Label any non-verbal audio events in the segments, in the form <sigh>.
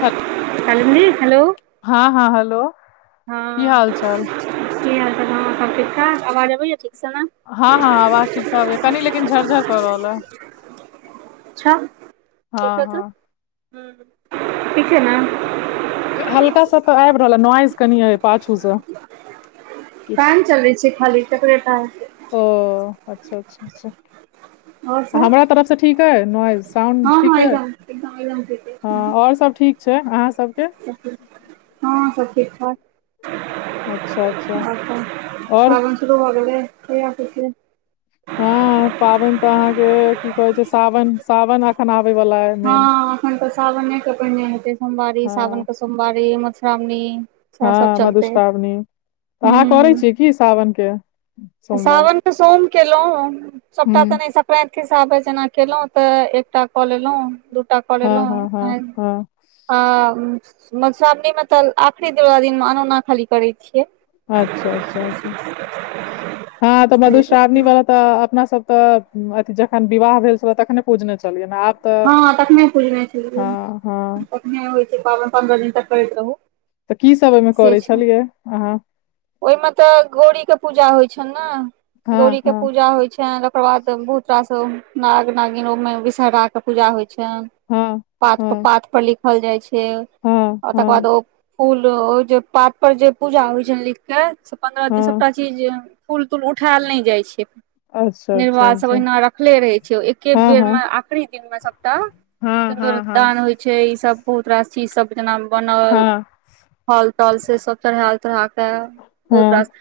ह <unintelligible> कालंदि हेलो हँ हँ हेलो की हँ हाल चाल की हाल सब ठीकठाक आवाज अबैया ठीकसँ ने हँ हँ आवाज ठीकसँ आबै कनि लेकिन झकझक कऽ रहलए अच् छा हँ देखौ त हँ हुं ठीक छै न हल्का सा तऽ आबि रहल ह नॉइज कनि अय पाछू से किछ चले छै खाली चकलेट आनय छी ओ अच्छा अच्छा अच्छा आओर सब हमरा तरफसँ ठीक है नॉइज साउंड हँ ठीक हँ है एकदम एकदम एकदम हँ ठीक और सब ठीक छै अहाँ सबके हँ सब ठीक ठाक अच्छा अच्छा अ और फाबन शुरू भ गेलै की आ कि हं पाबैन ते अहां के की कहे छै सावन सावन अखन आबे वला मेन हँ एखन तऽ सावनेके पहिने हेतै सोमबारी सावन हँ के सोमबारी मधुश्रामनी हँ मधुश्रावणी अहाँ करै हूँ छीयै की सावन के सोमवार सावन तऽ सोम केल हूँ सोबटा तऽ नहि सकरेत एक हिसाबे जेना केलहुँ तऽ एकटा कऽ लेलहुँ दूटा कऽ हँ हँ हँ लेलहुँ हँ आ मधुश्रावणी मे तऽ आखरीनवला दिन अनोना खाली करैत छियै अच्छा अच्छा अचछा हँ तऽ बधुश्रावणी वला त अपना सब त जखन विवाह भेल छलै तखने पूजने छलिये ना आब तऽ हँ तखने पुजने छै हँ हँ तखने होइ छै प पन्द्रह दिन तक करैत रहू तऽ की सब ओहिमे से करै छै छलियै अहाँ ओहिमे तऽ गौड़री के पूजा होइ छनि ने हँ गौड़री के हँ पूजा होइ छनि ओकर बाद बहुत रास नाग नागिन ओहिमे विषहरा के पूजा होइ छनि हँ पा हँ पात पर लिखल जाइ छै हँ आ तकर हँ बाद ओ फूल जे पात पर जे पूजा होइ छै लिख के से पन्द्रह दिन हँ सबटा चीज फूल तूल उठायल नहि जाइ छै अच्छा अच्छा निर्वाल सब अच्छा ओहिना रखले रहै छै एके हँ बेर हँ मे आ आखिरी दिन मे सबटा हँ हँ हँ सन्दूरदान होइ छै ई सब बहुत रास चीज सब जेना बनल हँ हल तल से सब चढ़ायल तरह के बहुतरास हँ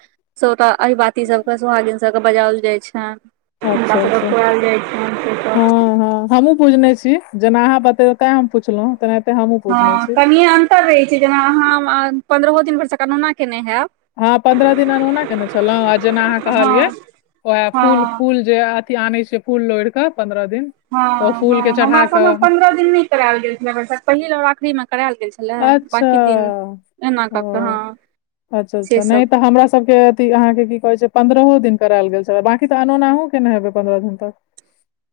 सभटा अहिबाती सभके सोहागिन सबके बजाओल जाइ छन अच्छा हुनकासभकेँ खुआयल जाइ छनि सेसभ हम हमू पुजने छी जेना अहाँ बतेबै ते हम पुछलहुँ तेना हँ तनिएे अन्तर रहैत छै जेना अहाँ पन्द्रहो दिन परसँ करौना केने हयब हँ पंन्द्रह दिन अनुना केने छलहुं आ जेना अहाँ हँ कहलियै ओहे फूल हँ फूल जे अथी आनय छै फूल लोढ़ि क पन्द्रह दिन हँ तऽ ओ फूल के हं हमरा चढ़ा सभ मे कऽ पंन्द्रह दिन नहि करायल गेल छैे भरिसक पहिल और आखिरी में करायल गेल छैे अच्छ कऽ कऽ हँ ओ अच्छ से अच्छा नहि सब तऽ हमरा सभके अ अहाँ के की कहे छै पन्द्रहो दिन करायल गेल छै बाकी तऽ अनुना अहु केने हेबे पन्द्रह दिन तक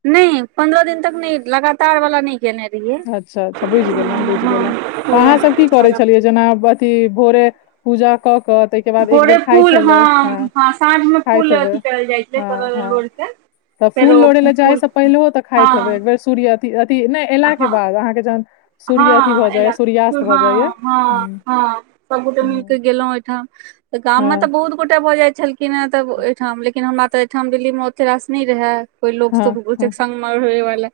नइ पंन्द्रह दिन तक नहि लगातार वाला न केने रहे अच्छा अच्छा बुझि गेलहुँ बुझि गेलहुँ तऽ अहाँसभ की करै छलियै जेना अथी भोरे पूजा क के तय के बाद एक भोरे बेर खाइ फूल छलै हँ ह हँ साँझमे खाइत फूल हेबै अथी करल जाइ छलै हँ तोड़ल हँ लोढ़िके तऽ फूल फेरो लोढ़य लए फूल जाइसँ पहिलहो तऽ हँ खाइत हेबय एकबेर सूर्य अथी अथी नहि अयला के हँ बाद अहाँ के जहन सूर्य अथी हँ भऽ एल जाइया सूर्यास्त भऽ हँ जाइया हँ हँ सबगोटे मिलके गेलहुँं ओठाम त गाममे तऽ हँ बहुत गोटे भ जाइ छल कि नहि तब एहिठाम लेकिन हमरा तऽ एहिठाम दिल्लीमे ओते रास नहि रहय कोई लोक हँ संगगमे रहे वाला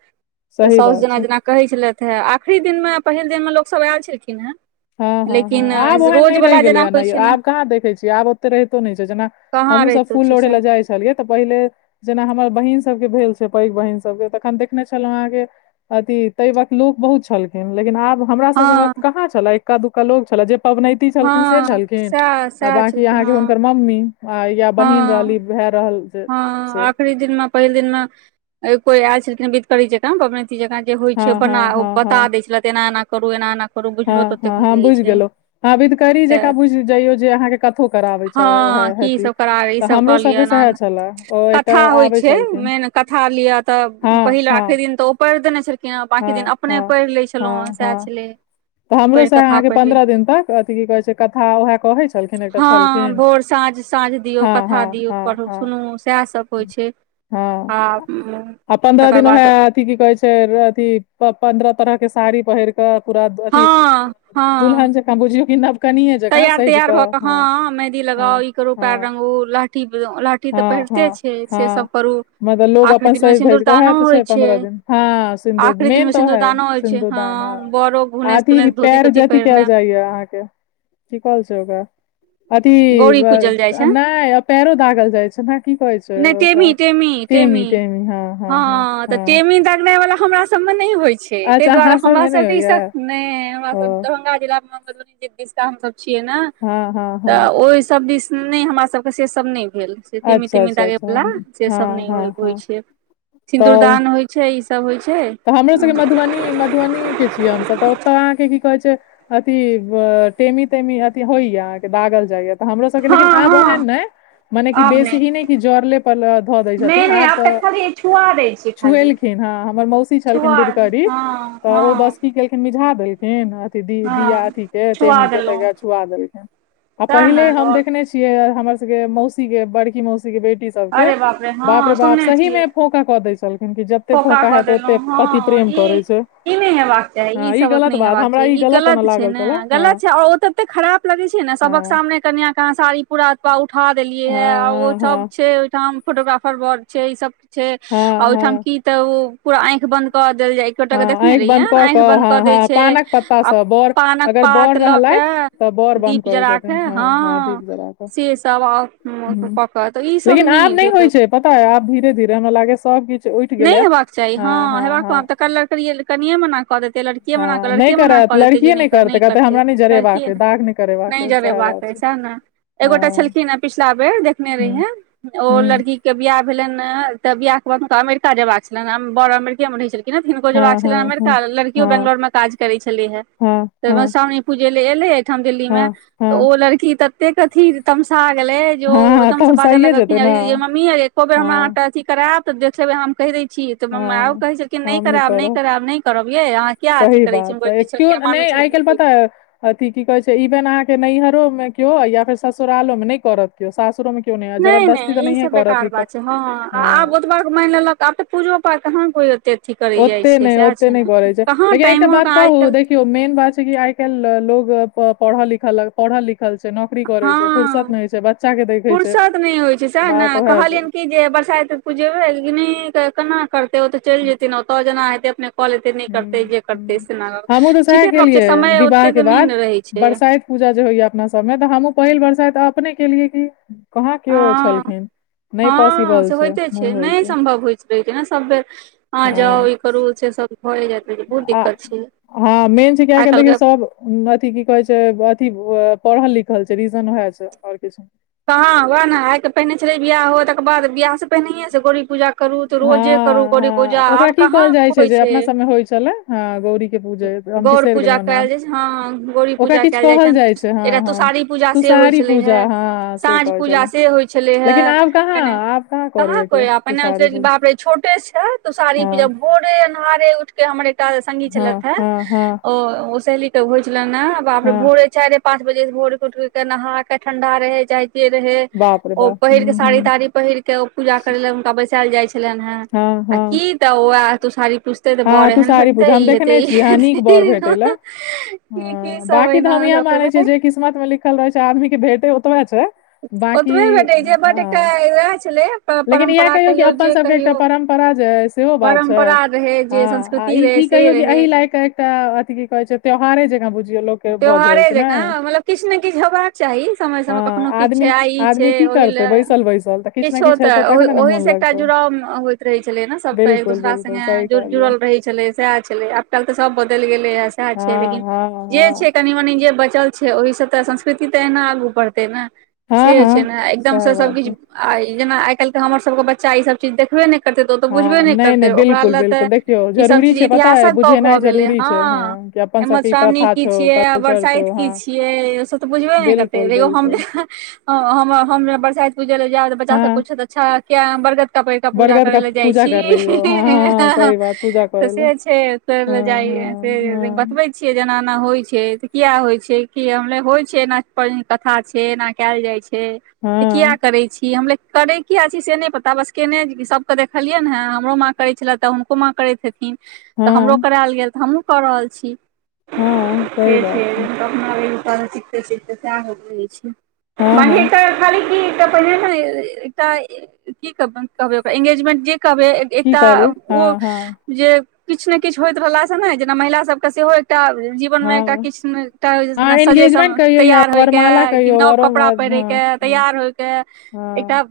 त सही सास बात छै जेना जेना कहै छलेथ हे आखरी दिनमे पहिल दिनमे लोक सब आलखिन हेँ हँ हँ हँ लेकिन आब ओहन नहि रहि रोजवला गेलै जेना ह होइ ने छै आब कहाँ देखै छियै आब ओते रहितो नहि छै जेना कहाँ हमहु सब रहितो छै फूलोढ़े सएह लए जाइ छी छलियै तऽ पहिले जेना हमर बहिन सबके भेल छै पैघ बहिन सबके तखन देखने छल अहाँके अथि तहि वक्त लोक बहुत छलखिन लेकिन आब हमरासभके हँ वक्त कहाँ छलए एक्का दुक्का लोक छलए जे पबनैती छलखिन से हँ छलखिन सएह आ सएह बकी छलखिन अहाँके हँ हुनकर मम्मी आ या बहीन रहली हँ भाय रहल जे हँ से आखरी दिन में पहिल दिन मे कोई आयल छलथिन बध करी जका पवनैत जकाँ जे होइ हँ छै बना हँ हँ बता दै छले एना एना करु एना एना करू हं बुझलो तऽ हं ओतेक नहि हं रहै बुझि छै गेलौं हं विधकरी ज क तऽ बुझि ज‌इयौ जे अहां के कथो कराबय छै हँ की सभ करा ई सब कलिय ऐना सएह ऐना छलए ओ एकटा कथा होइत आबै छै छलखिन मेन कथा लिअ तऽ हँ पहिल हँ आखरी दिन तऽ ओ पढ़ि देने छलखिन केना बाँाकी दिन हँ अपने हँ पढ़ि लै छलहुँ हँ सएह छलै तऽ हमरो पढ़ि से कथा अहाँ के पढ़ि लिअ पंन्द्रह दिन तक अथी की कहे छै कथा उएह कहे छलखिन एकटा छल ह भोर साँझ साँझ दियऔ कथा दियऔ हँ पढ़ु हँ सुनू सएहसभ होइ छै हँ आ आ पन्द्रह तकर दिन बाद उएह अथी की कहे छै अथी पन्द्रह तरह के साड़ी पहिर पूरा हँ अथि हँ दुलहन जेकाँ बुझियो की तैयार तैयार भऽ क हँ मेहदी लगाउ हँ ई करू पयर हँ रंगु लहठी लाठी ठी तऽ पहिरते छै से सब करू मगर लोक आखिरी अपन दिन मे सजि धज कऽ ओएहा सिन्दूरदानो त होइ छै पन्द्रह दिन हँ से आखिरी दिन मेन मे त है सिन्दूरदानो होइ छै सिधुदान ह हँ बड़ो घुनैस आथी ई तुनैस धोती पैर तोती जथी कयल पहिरने जाय अहाँके की कहल छै ओकरा अथी गौरी पूजल जाइ छै नहि पैरो दागल जाइ छै ने की कहै छै नहि ओकरा टेमी टेमी टेमी हँ ह हँ हँ तऽ हँ टेमी दागनाय वाल हमरासब के सब नहि होइ छै तहि अच्छा दुआरे अहाँ हमरा सबमे नहि सब ई होइया सब हमरा ओ सब दरभंगा जिला मे दिसका हमसभ छियै न हँ हँ तऽ हँ ओहि सभ दिस नहि हमरा सभके से सब नहि से तिमी अच्छा तिमी अच्छा दागे अच्छा वालला से सब हँ हँ नहि होइ हँ छै तऽ सिन्दूरदान हो छै छै ई सब होइ छै ह मी मधुबनी के छियै हमस तऽ ओतऽ अहाँकेँ कि कहै छै अथी टेमी तेमी अथि होइया अहाँके दागल जाइया त हमरो सभके हँ लेकिन आब हँ ओहन नय मने कि बेसी इ नहि कि जड़ले पर धऽ दै नहि छथिन्ह नहि आब तऽ खाली छुआ दै छै खाली छुएलखिन हँ हमर मौसी छलखिन छुआ बिधकरी हँ तऽ ओ हँ बस कि केलखिन मिझा देलखिन हे अथ दी हँ दिया अथी के छुआ तेमी के देलहुँ त छुआ देलखिन आ सएह ने पहिले हम आओर देखने छी यहा हमर सबकेँ मौसी केँ बड़की मौसी केँ बेटी सभके अरे हँ बाप रे बाप सुनने सही मे छियै फोका कऽ दै छलखिन्ह कि जते फौका फोका कऽ हेएत देलहुँ ओते पति हँ प्रेम करै ई छै। ई नहि हेबाक चाही ई हँ सभ ओत गलत नहिं बात हेबाक हमरा चाही ई ओना गलत छै लागल ने छले हँ गलत छै और ओत एते खराब लगै छै ने सभक हँ सामने कनिय के अहाँ साड़ी पूरा उठा देलियै है आ ओइ हँ सभ हँ छै ओइठाम फोटोग्राफर बर छै ई सभ छै आ हँ ओहिठाम हँ की त ओ पूरा आंखि बंद क क देल जाय एकगोटा हँ केँ देखने आँखि बंन्द रहियैन कऽ आंखि बंद कऽ हँ देय हँ छै पानक पत्ता आ सँ बड़ पानक अगर बड़ पात लऽ रहलथि केँ तऽ बड़ बंद दीप करै जरा के छथिन दीप हँ जरा कऽ से सभ ह हमर ह पप्पा तऽ ई सब लेकिन आब नहि नइ होइ <unintelligible> छै पता अय आब धीरे धीरे हमरा लागय य सब किछ नहि हेबाक चाही हँ हेबाक व त कलर कनिये मना कऽ देते लड़किये मना हँ करऽ लड़क नहि मना करत कऽ देतै जे लड़किए नहि कर कहतै करतै हमरा नहि लड़किये जरेबाक अइ ने दाग करेबाक नहि अइ जबे सएह बात नाके छै सेह नऽ एगोटा हँ छलखिन हे पिछला बेर देखने ह रहियन औ ह लड़की के बियाह भेलनि ने तऽ बियाह के बाद हुनका अमेरिका जाया केछलेन पहले अमेरिके मे रहै छलखीन हिनको जेबाक हँ छलनि हँ हँ अमेरिका लड़कियो हँ बेंगलोर में काज करे छली है हँ <inaudible> ते सा पूजे ले एले अइ ठाम दिल्ली मे हँ हँ ओ लड़की तत्ते अथी तमसा गेले जो हाँ, एकदम तऽ से हम बाजऽ सहिए जेतै ने लगलखिन मम्मीयैय एको बेर हमरा हाँ ट अथी करायब त देख लेबै हम कहि दै छी तै पर माएओ हाँ कहि छलखिन्ह नहि हम करायब नहि करब करायब नहि करब यै अहाँ किया अथी करय छी क्यो छलखिन नै मामी आइ छलखिन काल्ह कि पताय अथि की कहे छैय ईबेन अहाँ के नैहरो में के या फेर ससुरालो में नहि करत केओ सासुरो में। नहि नहि इ सब बेकार बात छै हँ आब हाँ ओत प मानि लेलक आबऽ पूजो पाठ कहाँ कोइते अथी करै ओते जाइत छै नहि सएह ओते छै नहि ने करै छै कहाँ लेकिन एकटा टाइमो बात के आइ कहू कल्हि मेन बात छै कि आइ काल्ह लोग पढ़ लिख पढ़ लि छै नौकरी करै छै फुरसत नहि होय छै ब फुुरसत नहि होइ छै सएह ने ओएह कहलियनि छै कि जे बरसाइत में पुजेबै लेकिन नहि क केना करतै ओ त चलि जेतै ने ओतऽ जेना हेतय अपने क लेतै नहिं हूं करतै जे करतै सेन हूं हमहूँ तऽ सएह ठीके गप्प छै केलियै समय विवाह के ओतेक नहि बाद ने रहै छै बरसाइत पूजा जे होइया अपना सभमे तऽ हमहूँ पहिल वर्षा तऽ अपने केलियै कि कहाँ हँ केओ छलखिन हँ से होइते छै नहि सम्भव होइत रहैत छै ने सभ बेर अहाँ जाउ हँ रूल छै सब <unintelligible> आ दिक्कत छै हँ मेन छै जे आइ कालि देखियौ सब अथिी की कहै छै अथी पढ़ल लिखल छै रीजन उएह छै आओर किछु कहाँ वहय ने आइ के पहिने छलै बियाह हो तकर बाद बियाह से पहिनहिए से गौड़ी पूजा करू तऽ रोजे करू हँ गौरी पूजा हँ ओकरा आब की कहाँ कहल जाइ होइ जे छै अपना सबमे होइ छलै हँ गौरी के पूजे हम गौड़ बिसरि पूजा गेलहुँ काएल नाम जाइ छैन्ह हँ गौरी ओकरा पूजा किछु काएल जाइ कहल छनि छै हँ एक हँ तुषारी पूजा से होइ तुषारी छलै पूजा हे हँ से साँझ कहै छलहुँ पूजा से होइ छलै लेकिन है <inaudible> आब कहाँ आब कहाँ करैये कोइ केओ अपने होगा तुषारी छै जे फुल बा बाप रे छोटे छै तो साड़ी पे ज हाँ भोरे अन्हारे उठ के हमर एकटा सगी हाँ छलथि हे हाँ हाँ ओ ओ सहेली कऽ होइ छलनि हऽ बाप रे हाँ भोरे चार पाँच बजे से भोर उठ के नहा के ठंडा रहे जा रहे बाप रे ओ बाप पहिर के हुँ, साड़ी हुँ, ताड़ी पहिर के ओ पूजा करे ले हुनका बैसायल जाय छलनि हे हाँ आ हाँ कि तऽ ओ तूसारी पुस तऽ बर हाँ एहन तुषारी भेटतै पूजा हम ई हेते देखने ई छी हाँ नीक बर भेटै लए हेतै हाँ सभ बाकी तऽ ओहिना हम इएह मानै छियै भेलै जे किस्मत में लिखल रहय छै आदमी के भेटय ओतबा छै बाकी ओतबे भेटै छै बट एकटा हँ वएह छलै लेकिन इएहा परम्परा कहियौ कि अपन जे सभके एकटा कहियौ परम्प पराजयस परम्परा रहे हँ आ ई कहियौ कि अहि लकऽ एकटा अथि की कहै छै त्योहारे जका बुझियौ लोक त्योहारे जका मतलब किछु ने किछु होयबाक चाही समय हँ समय कखनो किछु छै आदमी आइ ई छै आदमी की ओहि ला करतै बैसल बैसल तऽ किछु ने किछो किछु तऽ हेतै तखने ओह ने ओहि मोन स एकटा लगतै जुड़ाव होइत रहै छलै न सबके एक बिल्कुल दोसरा बिल्कुल संगे सही कहलियै जुड़ल रहै छलै सएह छलै आब काल्हि तऽ सभ बदलि गेलैए सएह हँ छै लेकिन हँ जे छै हँ कनी मनी जे बचल छै ओहिसँ तऽ संस्कृति तऽ एना आगू बढ़तै नै हँ से छै हँ ने एकदमसँ सएह बात छै सभकिछु आ जेना आइ काल्हि तऽ हमरसभके बच्चा ईसभ चीज देखबे ने हँ नहि नहि बिलकुल बिलकुल देखियौ ईसभ जरूरी चीज छै पता अय इतिहासक गप भऽ बुझेनाइ गेलै जरूरी छै हँ कि अपन सबकें इ मधुश्रावणी प्रथा छै की छियै बरसाइत की छियै ओ सभ तऽ बुझबे नय करतै बिल्कुल एगो हम बिल्कुल है हमसब बरसाइत पूजे ल जाउ तऽ बच्चा सब हँ पूछत अच्छा किया बर कपड़ क पूजा बरगद करै का लए जाइ पूजा छी कर रही हो हँ हँ सही बात पूजा तऽ करे ला से छै तय हँ में जाइया हँ से हँ बतबै छियै जे एना एना होइ छै त किया होइ छै क हम होइ छै एना कथा छै एना कय जाइ छै त किया हँ करै छी हम करै कि अछि से नहि पता बस केने सबके देखलियनि हँ हमरो माँ करै छलथि तऽ हुनको माँ करैत हेथिन तऽ हमरो हँ करायल गेल तऽ हमहुँ कऽ रहल छी हँ सही से छै बात तऽ अपना सिखते छै तऽ सएह होै छै हँ हँ मानही त खाली की पहिने एकटा कि कहबय ओकरा एंगेजमेंट जे कहबय की एकटा कहलियै हँ ओ। हँ जे किछ ने किछु होइत रहला से ने जेना महिला सभ के सेहो एकटा जी हू मे एकटा हँ अहाँ किछटा एंगेजमेंट सजेसन कहियौ या तैयार वरमाला होयके कि कहियौ नव वरो कपड़ा पहिरे हँ के हँ तैयार होय के एकटा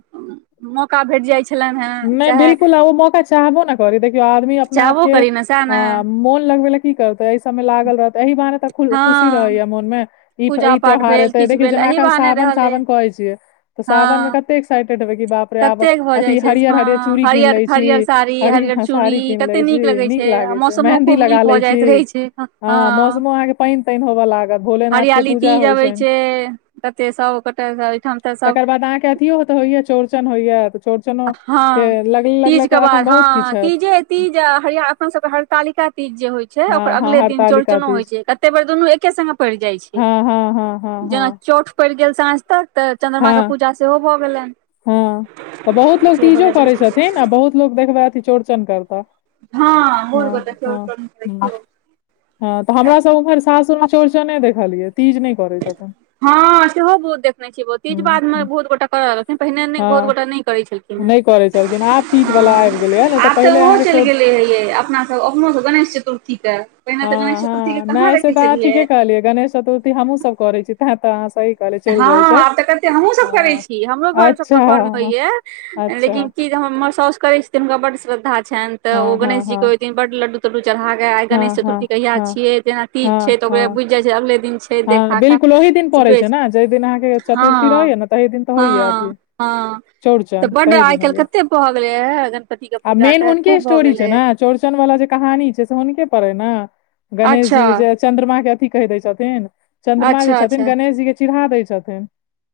मौका भेट जाइ छलनि हेँ <inaudible> नै चाहे बिल्कुल आब ओ मौका चाहबो न करी देखियऔ आदमी अप अपना चाहबो आपके करी ने सएह हँ ने मोन लगबय लै की करतै एहि सबमे लागल रहतै एहि बहाने तऽ हँ खुशी रहैया मोनमे इ पूजा ई पाठ त्यहार ह भेल एते किछु देखियो भेल जेना एही अ बहाने सावन रहल अइ सावन कहे छीियै तऽ हँ सावन मे कते एक्साइटेड हेबे क बाप ततेक भऽ प्रयाबह जाइ अथि छै हरियर। हँ हरियर चूड़ी कीन हरियर ले छी हरियर साड़ी हरि हरियर सारी चूड़ी कीन कते ले छी लगै नीक लागै छै मेहदी लगा ले छी एखन हा हाँ के पाइन ताइन होबऽ लागत भोले नाथ के पुजा तीज अबै होइछैन छै कते सब गोटे एहिठाम तऽ सब तकर बाद अहाँकेँ अथि ओ तो होइए छ चौरचन होइए तऽ चौरचनो हँ तीज के बाद ह हैत तीजे तीज हर अपन सब के हरतालिका तीज जे होइ छै ओकर हँ हँ अगले दिन हड़तालिका चौचनो होइ तीज छै कते बेर दुनू एके सङ्गे जाय छै हँ हँ हँ हँ हँ जेना चौठ पड़ि गेल सांझ तक तऽ चंद्रमा के हँ पूजा सेहो भऽ गेलनि हँ तऽ बहुत लोक से तीजो भऽ करय जाइत छथिन आ बहुत लोक देखबाती चौड़चन करता हँ मोर के देखियौ तऽ देखियौ ह तऽ हमरास उम्हर सासूर चौड़चने देखलियै तीज नै करै छथिन हँ सेहो बहुत देखने छी बहु तीज बाद मे हँ बहुत गोटा करऽ लगलखिन्ह पहिने बहुत गोटा नहि करय छलखिन्ह नै करै छलखिन आब तीजवला आबि गेलै ह नै तऽ आब पहिले ओहो अहाँकेँ चलि चौरच गेलै हे यै अपना <unintelligible> गणेश चतुर्थी केँ हँ हँ नहि ऐ सेे तऽ अहाँ ठीके कहलियै गणेश चतुर्थी हमूँसभ करैत छी तैं तऽ अहाँ सही कहलियै चलि हँ जाइ छै आब तऽ कते हमहुँ सब करै हँ छी हमरो घर सब अच्छा घर मे होइया अच्छा लेकिन की हमर सौस कर छ छथिन हुनका बड श्रद्धा छनि त ओ हँ हँ गणेशजी हँ कहेन बड लडू तडडू चढ़ाक के आई गणेश हँ हँ चतुर्थी कहिया हँ छिये जेना तीज छै हँ त ओकरे हँ बुझि जाय छै अगे दिन छै हँ देखा कऽ बिलकुल ओहि दिन पड़े छै ने जय दिन अहाँ चतुर्थी हँ रहै ने तऽहि दिन तऽ होइय अथ हँ हँ तऽ चौरचन बड्ड तहि आइ दिन काल्हि होयऽ कते भऽ गेलै हे गणपति के <inaudible> आ पूजा मेन के हुनके खूब भऽ स्टोरी छै गेलै न चौरचन वाला जे कहानी छै से हुनके पड़े ने अच्छा गणेशजी जे चन्द्रमा के अथि कहि दै छथिन चन्द्रमा जे अच्छा छथिन अच्छा गणेश जी के चिढ़ा दै छथिन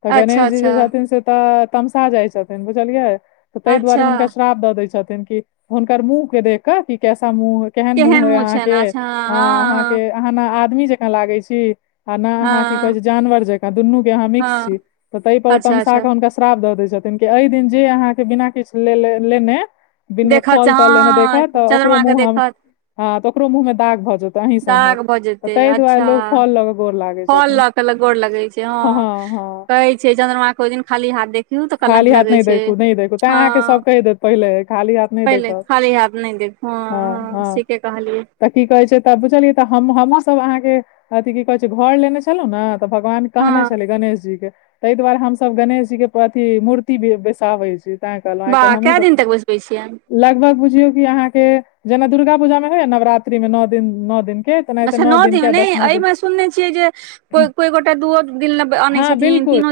तऽ अच्छा गणेश जी अच्छा जे छथिन से तऽ तमसा जाइ छथिन बुझलियै तऽ ताहि दुआरे अच्छा हुनका श्राप द दय छथिन कि हुनकर मुह के देख कऽ कि कैसा मुँह केहन मुँह अय अहाँ छनि के अ अच्छा हँ हँ अहाँके अहाँ ने आदमी जकाँ लागे छी आ न हँ अहाँ की कहे छै जानवर जकाँ दुनू के अहाँ मिक्स हँ छी तऽ ताहि पर ओ अच्छा तमसा अच्छा कऽ हुनका श्राप दैत छथि एहि दिन जे अहाँके बिना किछु ले लेने िन देखत फल तल लेने देख हँ तऽ ओकरो चन्द्रमा के मुंह ह देखत तऽ ओकरो मुंह मे दाग भ जेते तही सबहक दाग भऽ त जेतै तइ दुआरे अच्छा लोग फल ल क फल ल के ल गोर लगे छै ह हँ हँ कहे छै चंद्रमा के ओ दिन खाली हाथ देख थिन तऽ कलंक खाली हाथ लगै नहि छै देखू नहि देखू तैं हँ अहाँके सभ कहि देत पहिले खाली हाथ नहि पहिले देखब खाली हाथ नहि देब हँ हँ सीके कहलीऐै तऽ की कहे छै तब बुझलियै तऽ हम हमहुँ सब अहाँ के अथी कहे छै घर लेने छी छलो न त भगवान हँ कहने छले गणेश जी के तइ दुआरे हमसब गणेश जी के मूर्ति बेसाबै छै ते कहलो आइ काल् वाह हमू कए सब दिन तक बैसबै छियनि लगभग बुझियौ कि अहाँके जेना दुर्गा पूजा मे होय नवरात्रि मे नओ दिन नओ दिन के तेनाहिते अच्छा नओ दिन के आ नहि दसमा दिन एहिमे सुनने छियै जे को कोइ गोटा दूओ दिल अनै हँ छथिन बिल्कुल तीनो